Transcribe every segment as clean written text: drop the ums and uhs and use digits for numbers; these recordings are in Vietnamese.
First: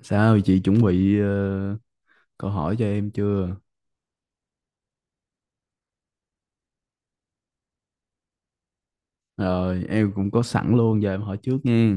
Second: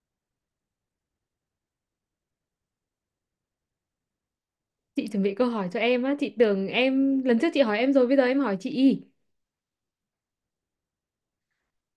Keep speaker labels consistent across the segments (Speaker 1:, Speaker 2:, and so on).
Speaker 1: Sao chị chuẩn bị câu hỏi cho em chưa?
Speaker 2: Chị chuẩn bị câu hỏi cho em á, chị tưởng em lần trước chị hỏi em rồi bây giờ em hỏi chị.
Speaker 1: Rồi em cũng có sẵn luôn giờ em hỏi trước nha.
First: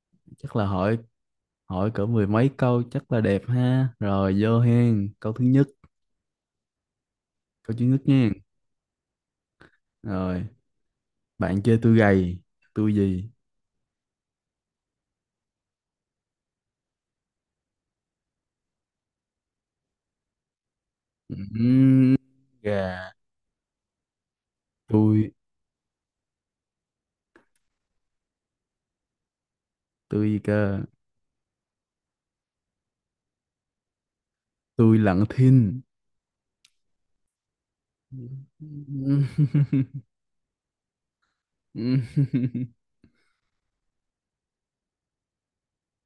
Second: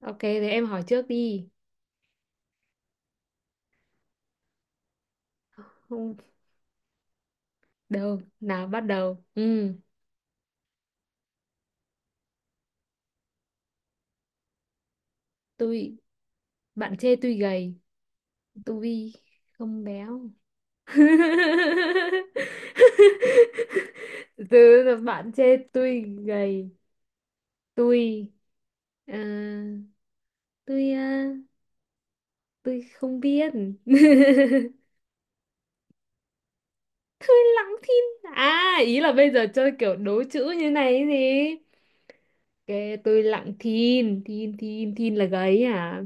Speaker 2: Ok, thế
Speaker 1: Chắc là
Speaker 2: em hỏi
Speaker 1: hỏi
Speaker 2: trước đi.
Speaker 1: hỏi cỡ mười mấy câu chắc là đẹp ha. Rồi vô hen,
Speaker 2: Không,
Speaker 1: câu thứ nhất
Speaker 2: đâu,
Speaker 1: nha.
Speaker 2: nào bắt đầu. Ừ,
Speaker 1: Rồi, bạn chơi tôi gầy, tôi gì?
Speaker 2: tôi bạn chê tôi gầy, tôi không béo.
Speaker 1: Ừm, gà,
Speaker 2: Từ là
Speaker 1: tôi
Speaker 2: bạn chê tôi gầy, tôi à,
Speaker 1: tôi gì cơ?
Speaker 2: tôi à, tôi không biết.
Speaker 1: Tôi lặng thinh.
Speaker 2: Tôi lắng thinh. À, ý là bây giờ chơi kiểu đố chữ như này ấy gì? Kệ tôi lặng thin, thin, thin, thin là gáy à?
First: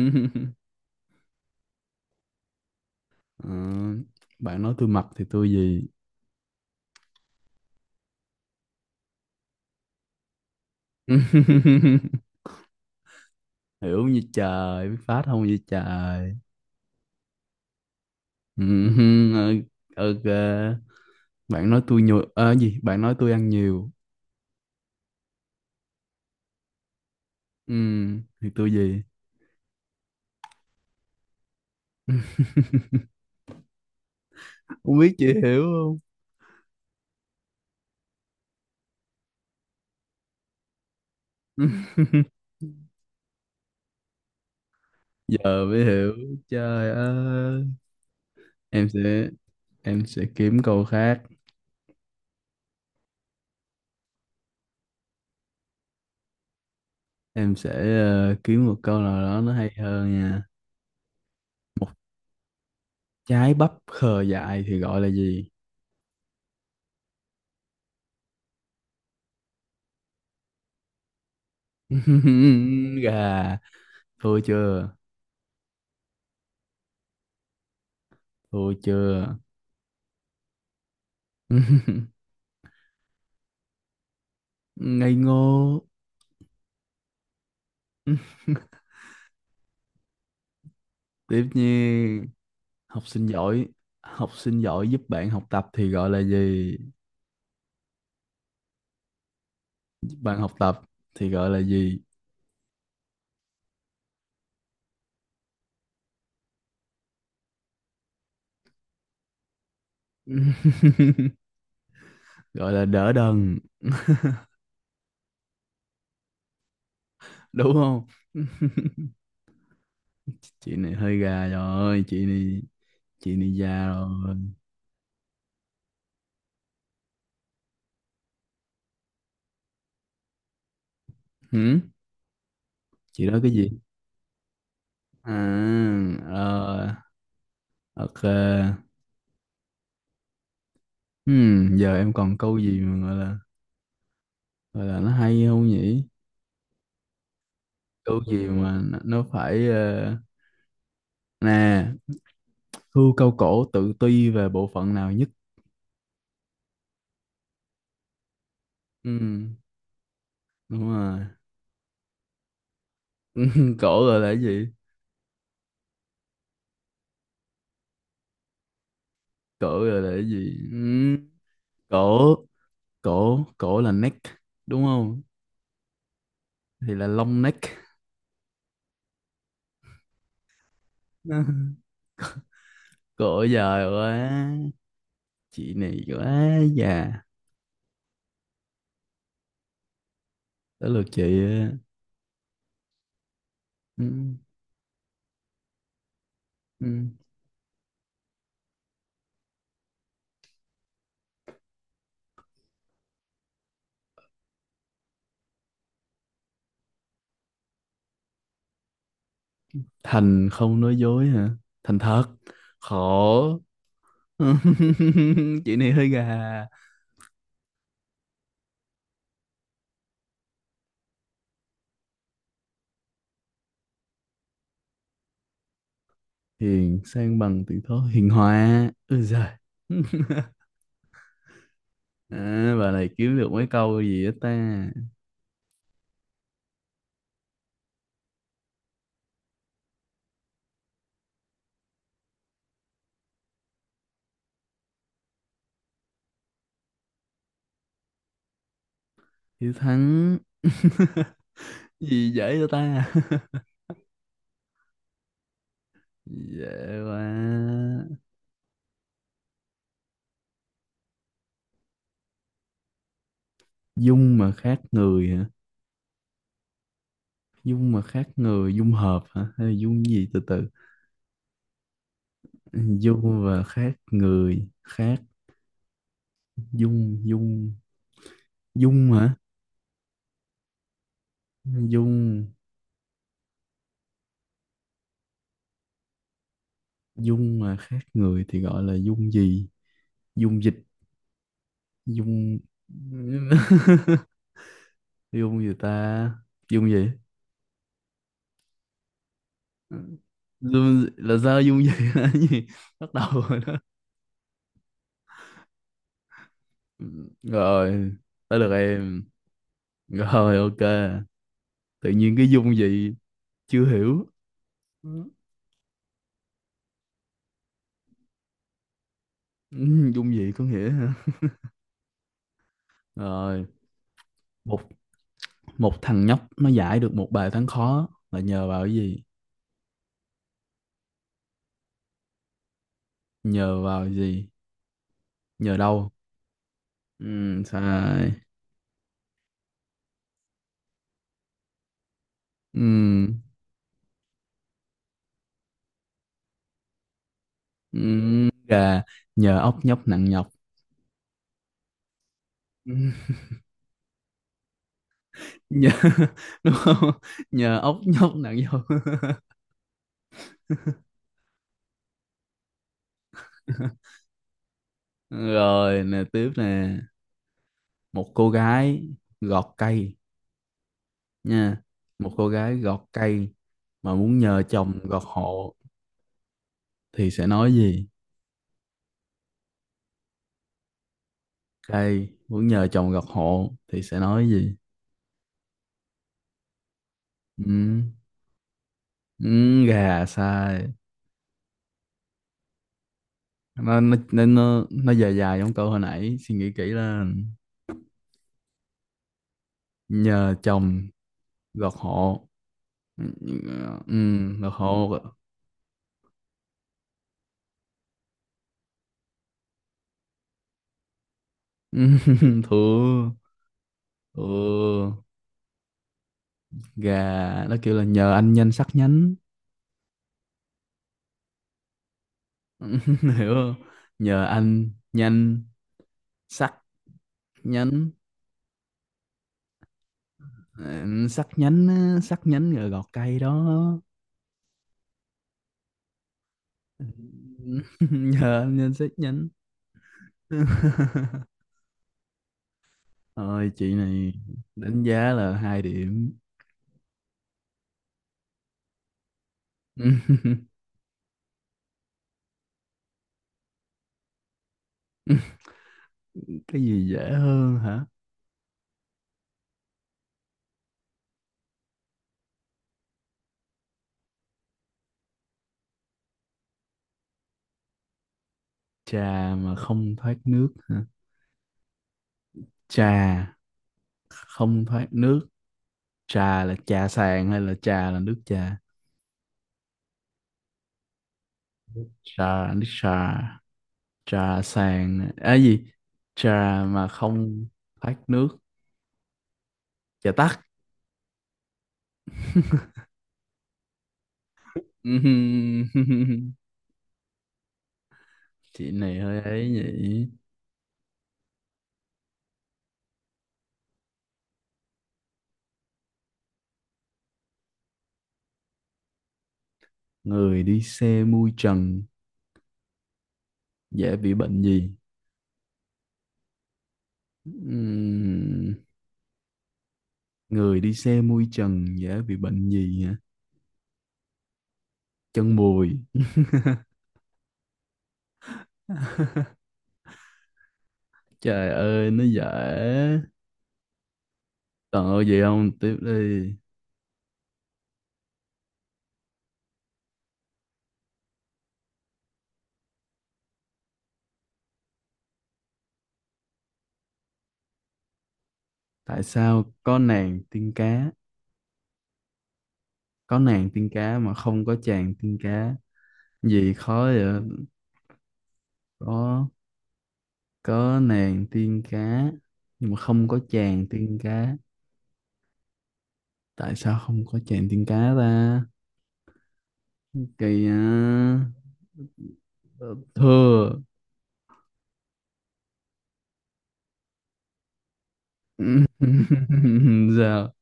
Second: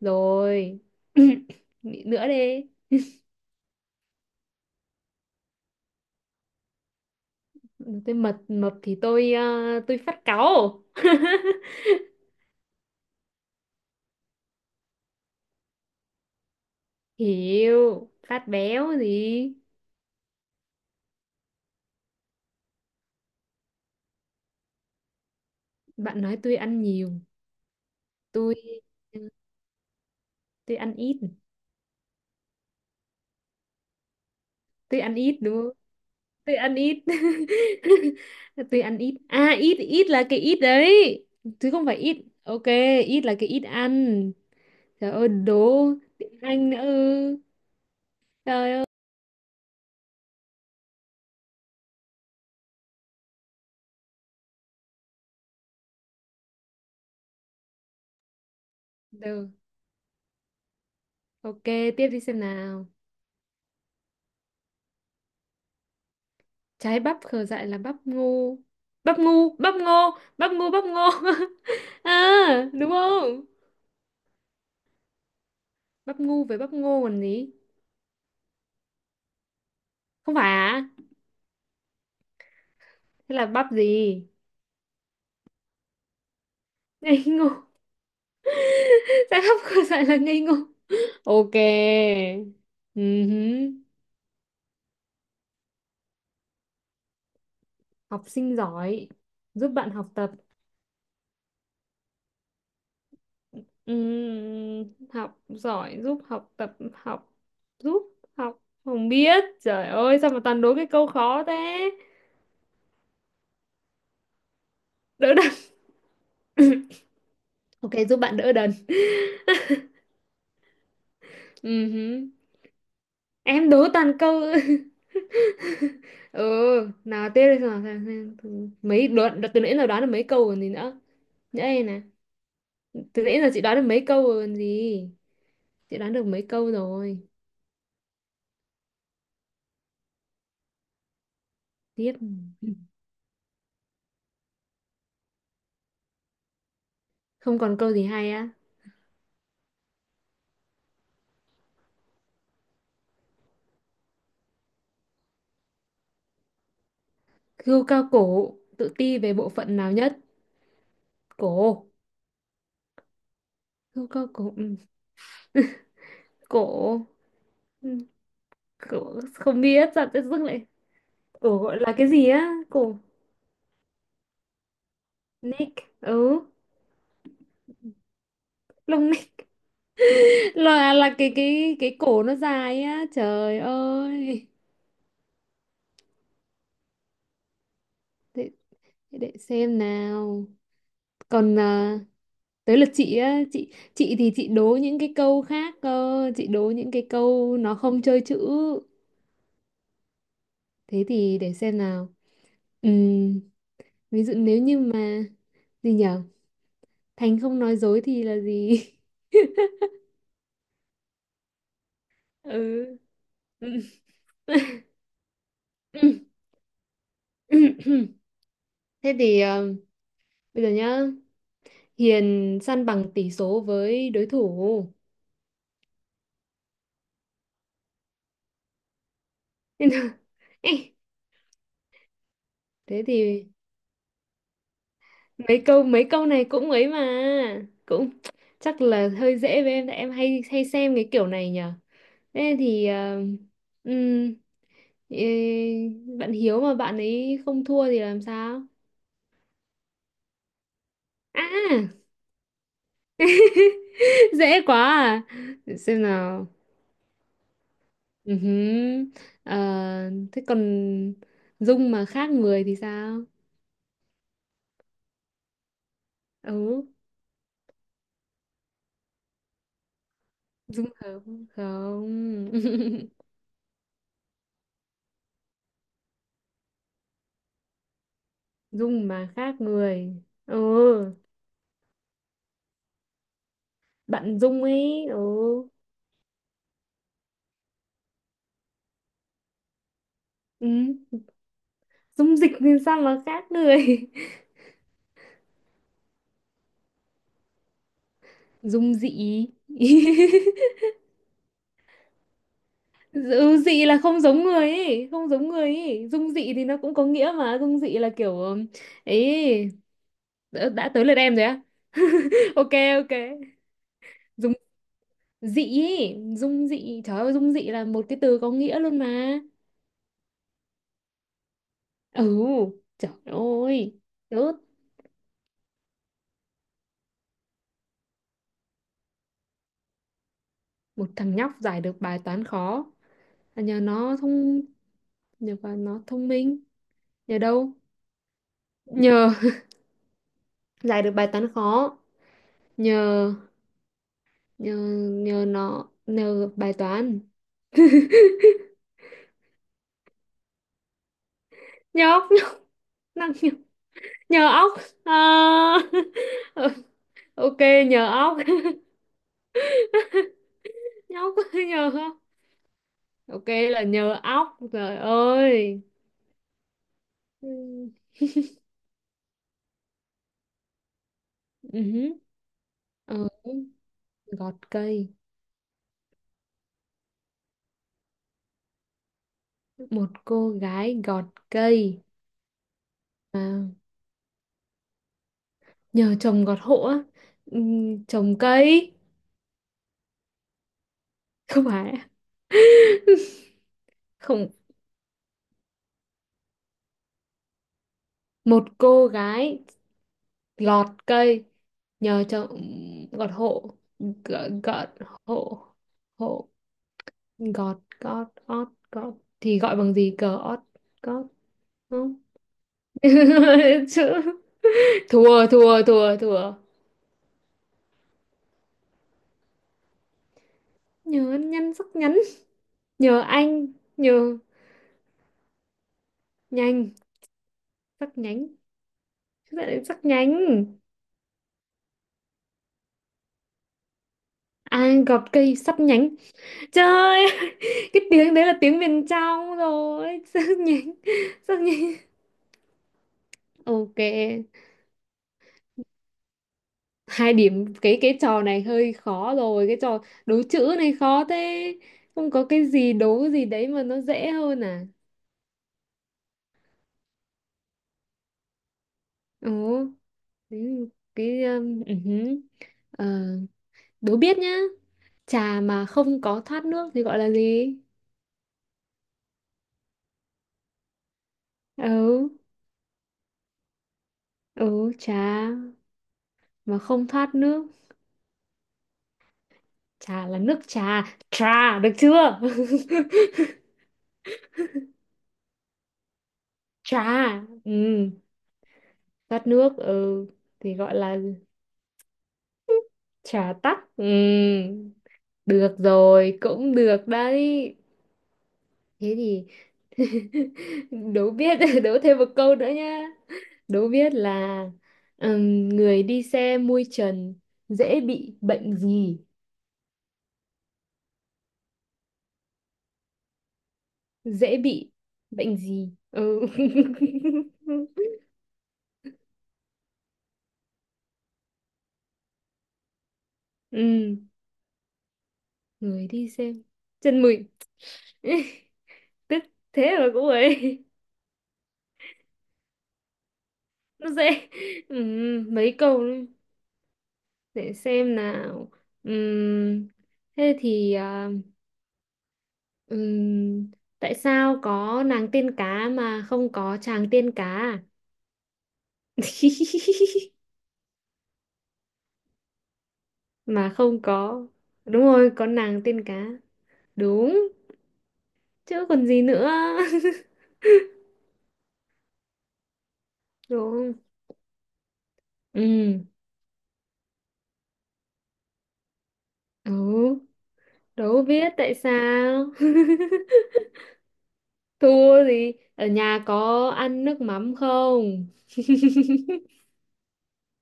Speaker 2: Rồi. Nghĩ nữa đi.
Speaker 1: Ờ, bạn nói tôi mập thì tôi gì?
Speaker 2: Tôi mập mập thì tôi phát cáu.
Speaker 1: Hiểu như trời biết phát không như trời.
Speaker 2: Hiểu, phát
Speaker 1: ừ,
Speaker 2: béo
Speaker 1: hừ,
Speaker 2: gì?
Speaker 1: ok, bạn nói tôi nhiều ờ gì bạn nói tôi ăn nhiều,
Speaker 2: Bạn nói tôi ăn nhiều,
Speaker 1: ừ, thì
Speaker 2: tôi
Speaker 1: tôi gì,
Speaker 2: ờ, tôi ăn ít,
Speaker 1: không biết chị
Speaker 2: đúng
Speaker 1: hiểu
Speaker 2: không?
Speaker 1: không.
Speaker 2: Tôi ăn ít. Tôi ăn ít. À, ít ít là cái ít đấy. Chứ không phải ít. Ok, ít là cái ít ăn. Trời ơi,
Speaker 1: Giờ
Speaker 2: đố
Speaker 1: mới hiểu.
Speaker 2: tiếng Anh nữa.
Speaker 1: Trời
Speaker 2: Ư.
Speaker 1: ơi,
Speaker 2: Trời.
Speaker 1: em sẽ em sẽ kiếm câu khác. em sẽ Kiếm một câu nào đó
Speaker 2: Được.
Speaker 1: nó hay hơn nha.
Speaker 2: Ok, tiếp đi xem nào.
Speaker 1: Trái bắp khờ dại thì gọi là gì?
Speaker 2: Trái bắp khờ dại là bắp ngu. Bắp ngu, bắp ngô, bắp ngu, bắp ngô. À, đúng không?
Speaker 1: Gà, thua chưa,
Speaker 2: Bắp ngu với bắp ngô còn gì?
Speaker 1: thua chưa?
Speaker 2: Không phải à? Thế là bắp gì?
Speaker 1: Ngây ngô.
Speaker 2: Ngây ngô. Trái bắp khờ dại là ngây ngô.
Speaker 1: Tiếp
Speaker 2: Ok.
Speaker 1: như học sinh giỏi,
Speaker 2: Ừhứ.
Speaker 1: học sinh giỏi giúp bạn học tập thì gọi là gì?
Speaker 2: Học sinh giỏi. Giúp bạn học
Speaker 1: Giúp
Speaker 2: tập.
Speaker 1: bạn học tập thì gọi là gì?
Speaker 2: Học giỏi, giúp học tập, học, giúp học. Không biết. Trời ơi, sao mà toàn đố cái câu khó thế?
Speaker 1: Gọi là đỡ đần,
Speaker 2: Đỡ đần.
Speaker 1: đúng
Speaker 2: Ok,
Speaker 1: không?
Speaker 2: giúp bạn đỡ đần.
Speaker 1: Chị này hơi gà
Speaker 2: Ừ
Speaker 1: rồi, chị
Speaker 2: hứ.
Speaker 1: này chị này
Speaker 2: Em
Speaker 1: già
Speaker 2: đố
Speaker 1: rồi.
Speaker 2: toàn câu. Ừ, nào tiếp đi nào. Xem. Từ nãy giờ đoán được mấy câu còn gì nữa. Nhớ
Speaker 1: Hử?
Speaker 2: đây nè. Từ
Speaker 1: Chị nói
Speaker 2: nãy giờ
Speaker 1: cái
Speaker 2: chị
Speaker 1: gì?
Speaker 2: đoán được mấy câu rồi còn gì.
Speaker 1: À,
Speaker 2: Chị đoán được mấy câu
Speaker 1: ờ,
Speaker 2: rồi.
Speaker 1: ok. Giờ em
Speaker 2: Tiếp.
Speaker 1: còn câu gì mà gọi là, gọi là nó hay không nhỉ?
Speaker 2: Không còn câu gì
Speaker 1: Câu
Speaker 2: hay
Speaker 1: gì
Speaker 2: á.
Speaker 1: mà nó phải nè, hươu câu cổ tự ti về bộ phận nào nhất?
Speaker 2: Hươu cao cổ, tự
Speaker 1: Ừ,
Speaker 2: ti về bộ phận nào nhất?
Speaker 1: đúng rồi.
Speaker 2: Cổ.
Speaker 1: Cổ
Speaker 2: Hươu
Speaker 1: rồi là
Speaker 2: cao
Speaker 1: cái
Speaker 2: cổ.
Speaker 1: gì?
Speaker 2: Ừ. Cổ. Ừ. Cổ. Không
Speaker 1: Cổ
Speaker 2: biết,
Speaker 1: rồi
Speaker 2: sao
Speaker 1: là
Speaker 2: tự
Speaker 1: cái
Speaker 2: dưng
Speaker 1: gì?
Speaker 2: lại.
Speaker 1: Ừ.
Speaker 2: Cổ gọi là cái gì
Speaker 1: Cổ,
Speaker 2: á? Cổ.
Speaker 1: cổ, cổ là neck, đúng không?
Speaker 2: Neck. Ừ.
Speaker 1: Thì là long neck.
Speaker 2: Lông là cái cái cái cổ nó dài á,
Speaker 1: Cổ
Speaker 2: trời
Speaker 1: dài quá,
Speaker 2: ơi.
Speaker 1: chị này quá già.
Speaker 2: Để, để xem nào.
Speaker 1: Tới lượt chị.
Speaker 2: còn à, Tới lượt chị á, chị
Speaker 1: Ừ.
Speaker 2: thì chị đố những cái câu khác cơ, chị đố những
Speaker 1: Ừ.
Speaker 2: cái câu nó không chơi chữ. Thế thì để xem nào. Ừm, Ví dụ nếu như mà gì nhở? Thành không nói dối thì là gì?
Speaker 1: Thành không nói dối hả? Thành thật.
Speaker 2: Ừ.
Speaker 1: Khổ. Chị này hơi gà.
Speaker 2: Thế thì, bây giờ nhá. Hiền săn bằng tỷ số với đối thủ.
Speaker 1: Hiền sang bằng tự thố hiền hòa. Ôi giời.
Speaker 2: Thế nào? Ê,
Speaker 1: À, bà
Speaker 2: thế
Speaker 1: này kiếm
Speaker 2: thì
Speaker 1: được mấy câu gì á ta?
Speaker 2: mấy câu này cũng ấy mà, cũng chắc là hơi dễ với em, tại em hay hay xem cái kiểu này nhở. Thế thì ừm, ê, bạn Hiếu mà bạn ấy không thua thì làm sao?
Speaker 1: Hiếu Thắng.
Speaker 2: À.
Speaker 1: Gì dễ cho ta?
Speaker 2: Dễ quá à, để xem nào.
Speaker 1: Dễ quá.
Speaker 2: Ừ hứ. Ờ, thế còn Dung mà khác người thì sao?
Speaker 1: Dung mà khác người hả?
Speaker 2: Ừ.
Speaker 1: Dung mà khác người, dung hợp hả? Hay là dung gì từ từ?
Speaker 2: Dung hợp không?
Speaker 1: Dung và khác người, khác dung, dung,
Speaker 2: Dung
Speaker 1: dung
Speaker 2: mà
Speaker 1: hả?
Speaker 2: khác người? Ừ,
Speaker 1: Dung,
Speaker 2: bạn Dung ấy, ừ.
Speaker 1: dung mà khác người thì gọi là dung gì? Dung
Speaker 2: Ừ.
Speaker 1: dịch,
Speaker 2: Dung dịch
Speaker 1: dung...
Speaker 2: thì sao mà khác người?
Speaker 1: dung gì ta? Dung gì?
Speaker 2: Dung dị.
Speaker 1: Ừ. Zoom là sao dung gì là gì, bắt đầu
Speaker 2: Ừ,
Speaker 1: rồi đó.
Speaker 2: dị là không giống người ấy, không giống người ấy. Dung dị thì nó cũng
Speaker 1: Ừ,
Speaker 2: có nghĩa mà, Dung dị là
Speaker 1: rồi
Speaker 2: kiểu
Speaker 1: tới được em
Speaker 2: ấy.
Speaker 1: rồi,
Speaker 2: đã,
Speaker 1: ok,
Speaker 2: đã tới lượt em rồi á.
Speaker 1: tự nhiên cái
Speaker 2: Ok,
Speaker 1: dung
Speaker 2: ok,
Speaker 1: gì, chưa hiểu.
Speaker 2: Dung
Speaker 1: Ừ.
Speaker 2: dị ấy. Dung dị, trời ơi, Dung dị là một cái từ có nghĩa luôn mà.
Speaker 1: Ừ, dung gì có nghĩa hả,
Speaker 2: Ừ, trời
Speaker 1: rồi.
Speaker 2: ơi, rớt.
Speaker 1: Một một thằng nhóc nó giải được một bài toán khó là nhờ vào cái gì?
Speaker 2: Một thằng nhóc giải được bài toán khó là
Speaker 1: Nhờ vào cái gì?
Speaker 2: nhờ vào
Speaker 1: Nhờ
Speaker 2: nó
Speaker 1: đâu?
Speaker 2: thông minh. Nhờ
Speaker 1: ừ,
Speaker 2: đâu?
Speaker 1: Sai.
Speaker 2: Nhờ giải được bài toán khó.
Speaker 1: ừ,
Speaker 2: Nhờ nhờ nhờ nó, nhờ bài toán.
Speaker 1: ừ, Gà, nhờ ốc nhóc nặng nhọc.
Speaker 2: Nhờ óc,
Speaker 1: Ừ,
Speaker 2: nhờ nhờ óc. Ờ,
Speaker 1: nhờ. Đúng không?
Speaker 2: ok,
Speaker 1: Nhờ ốc
Speaker 2: nhờ
Speaker 1: nhóc
Speaker 2: óc.
Speaker 1: nặng nhọc.
Speaker 2: Nhờ óc, nhờ óc. Ok, là nhờ óc, trời ơi.
Speaker 1: Rồi nè, tiếp nè,
Speaker 2: Ừ.
Speaker 1: một cô gái gọt cây nha,
Speaker 2: Ừ,
Speaker 1: một cô gái gọt
Speaker 2: Ở,
Speaker 1: cây mà muốn
Speaker 2: gọt
Speaker 1: nhờ chồng
Speaker 2: cây.
Speaker 1: gọt hộ thì sẽ nói gì?
Speaker 2: Một cô gái gọt cây
Speaker 1: Cây muốn nhờ chồng gọt
Speaker 2: mà
Speaker 1: hộ thì sẽ nói gì?
Speaker 2: nhờ chồng gọt hộ á. Ừ,
Speaker 1: ừ,
Speaker 2: trồng cây.
Speaker 1: ừ, gà, sai.
Speaker 2: Không phải.
Speaker 1: nó nó
Speaker 2: Không,
Speaker 1: nó nó dài dài, giống câu hồi nãy, suy nghĩ kỹ là
Speaker 2: một cô gái
Speaker 1: nhờ
Speaker 2: gọt
Speaker 1: chồng
Speaker 2: cây
Speaker 1: gọt
Speaker 2: nhờ
Speaker 1: hộ.
Speaker 2: chồng gọt hộ. gọt,
Speaker 1: Ừ, gọt
Speaker 2: gọt
Speaker 1: hộ.
Speaker 2: hộ, hộ, gọt, gót, ót, gót. Thì gọi bằng gì? Cờ ót, gót, không.
Speaker 1: Thua. Thua.
Speaker 2: Chữ.
Speaker 1: Ừ,
Speaker 2: Thua, thua, thua, thua.
Speaker 1: gà, nó kêu là nhờ anh nhanh sắc nhánh.
Speaker 2: Nhớ nhăn sắc nhắn. Nhờ
Speaker 1: Hiểu
Speaker 2: anh,
Speaker 1: không?
Speaker 2: nhờ,
Speaker 1: Nhờ anh nhanh sắc
Speaker 2: nhanh,
Speaker 1: nhánh.
Speaker 2: sắc nhánh. Sao lại sắc nhánh?
Speaker 1: Ừ, sắc nhánh á, sắc nhánh rồi gọt cây đó.
Speaker 2: À, gọt cây sắt nhánh, trời ơi. Cái tiếng đấy là
Speaker 1: Nhờ anh
Speaker 2: tiếng
Speaker 1: nhanh
Speaker 2: miền
Speaker 1: sắc nhánh.
Speaker 2: trong rồi. Sắc nhánh. Sắc nhánh.
Speaker 1: Ôi chị
Speaker 2: Ok.
Speaker 1: này đánh giá là hai điểm.
Speaker 2: Hai điểm, cái trò này hơi khó rồi, cái trò đố chữ này khó thế. Không có cái gì đố gì đấy mà nó dễ hơn à?
Speaker 1: Cái gì dễ hơn hả?
Speaker 2: Ồ, thế, cái ừ hứ. Ờ, đố biết nhá. Trà mà không có thoát nước thì gọi là gì?
Speaker 1: Trà mà không thoát nước hả?
Speaker 2: Ừ.
Speaker 1: Trà không
Speaker 2: Ừ,
Speaker 1: thoát
Speaker 2: trà
Speaker 1: nước. Trà là
Speaker 2: mà không
Speaker 1: trà
Speaker 2: thoát
Speaker 1: sàn hay
Speaker 2: nước.
Speaker 1: là trà là nước trà?
Speaker 2: Trà là nước trà. Trà được chưa?
Speaker 1: Trà là nước trà, trà sàn à gì, trà mà
Speaker 2: Trà,
Speaker 1: không
Speaker 2: ừ,
Speaker 1: thoát nước.
Speaker 2: tắt nước, ừ,
Speaker 1: Trà tắc.
Speaker 2: thì gọi là trà tắt, ừ. Được rồi, cũng được đấy.
Speaker 1: Chị
Speaker 2: Thế
Speaker 1: này hơi
Speaker 2: thì,
Speaker 1: ấy nhỉ.
Speaker 2: đố biết, đố thêm một câu nữa nhá. Đố biết là người đi xe mui trần dễ bị bệnh gì?
Speaker 1: Người đi xe mui trần dễ bị
Speaker 2: Dễ
Speaker 1: bệnh gì?
Speaker 2: bị bệnh gì? Ừ.
Speaker 1: Ừm, Người đi xe mui trần dễ bị bệnh gì hả?
Speaker 2: Ừm,
Speaker 1: Chân bùi.
Speaker 2: người đi xe chân mùi. Tức thế mà cũng ấy.
Speaker 1: Trời ơi nó dễ.
Speaker 2: Nó dễ.
Speaker 1: Còn ơi gì không,
Speaker 2: Mấy
Speaker 1: tiếp
Speaker 2: câu nữa.
Speaker 1: đi.
Speaker 2: Để xem nào. Ừm, thế thì, Ừm, tại sao có nàng tiên cá mà không có chàng tiên cá à?
Speaker 1: Tại sao có nàng tiên cá, có nàng
Speaker 2: Mà
Speaker 1: tiên
Speaker 2: không
Speaker 1: cá mà
Speaker 2: có.
Speaker 1: không có
Speaker 2: Đúng
Speaker 1: chàng
Speaker 2: rồi,
Speaker 1: tiên
Speaker 2: có
Speaker 1: cá?
Speaker 2: nàng tiên cá.
Speaker 1: Gì khó vậy?
Speaker 2: Đúng, chứ còn gì
Speaker 1: có
Speaker 2: nữa.
Speaker 1: có nàng tiên cá nhưng mà không có
Speaker 2: Đúng
Speaker 1: chàng
Speaker 2: không?
Speaker 1: tiên cá,
Speaker 2: Ừ.
Speaker 1: tại sao không có chàng tiên cá ta?
Speaker 2: Ừ,
Speaker 1: Kỳ à,
Speaker 2: đâu biết tại sao.
Speaker 1: Ờ, thưa.
Speaker 2: Thua gì, ở nhà có ăn nước mắm không?
Speaker 1: Sao?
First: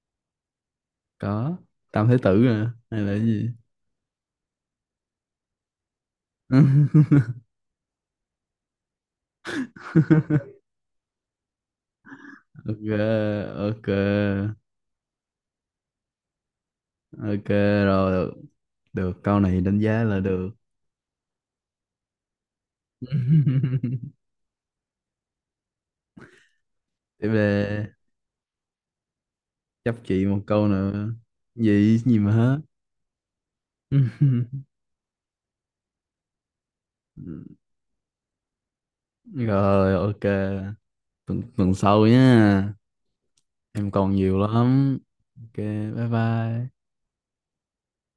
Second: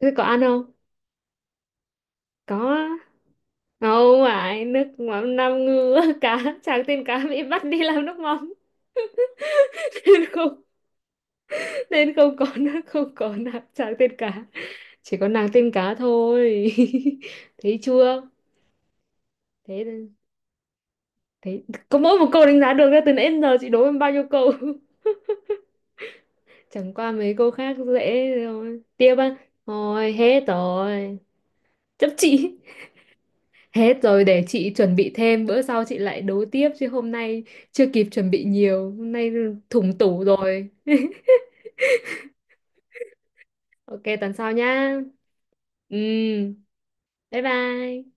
Speaker 2: Thế có ăn không?
Speaker 1: Có tam thái tử
Speaker 2: Có
Speaker 1: à
Speaker 2: á.
Speaker 1: hay là cái gì?
Speaker 2: Không phải nước mắm năm ngư, cá chàng tiên cá bị bắt đi làm nước mắm, nên không có, nó
Speaker 1: Ok,
Speaker 2: không có nàng
Speaker 1: ok,
Speaker 2: chàng tên cá. Chỉ có nàng tên cá thôi.
Speaker 1: ok,
Speaker 2: Thấy
Speaker 1: rồi
Speaker 2: chưa?
Speaker 1: được, được câu này đánh giá
Speaker 2: Thế,
Speaker 1: là được.
Speaker 2: thấy có mỗi một câu đánh giá được, ra từ nãy đến giờ chị đố em bao nhiêu câu. Chẳng qua
Speaker 1: Tiếp
Speaker 2: mấy câu khác
Speaker 1: về,
Speaker 2: dễ rồi, tiếp á.
Speaker 1: chấp
Speaker 2: Thôi,
Speaker 1: chị một
Speaker 2: hết
Speaker 1: câu nữa,
Speaker 2: rồi.
Speaker 1: gì
Speaker 2: Chấp
Speaker 1: gì mà
Speaker 2: chị.
Speaker 1: hết.
Speaker 2: Hết rồi, để chị chuẩn bị thêm bữa sau chị lại đố tiếp, chứ hôm nay chưa kịp chuẩn bị nhiều hôm nay,
Speaker 1: Rồi,
Speaker 2: thủng
Speaker 1: ok,
Speaker 2: tủ rồi.
Speaker 1: tuần sau nhá, em
Speaker 2: Ok,
Speaker 1: còn
Speaker 2: tuần
Speaker 1: nhiều
Speaker 2: sau nhá.
Speaker 1: lắm. Ok,
Speaker 2: Ừ.
Speaker 1: bye bye.
Speaker 2: Bye bye.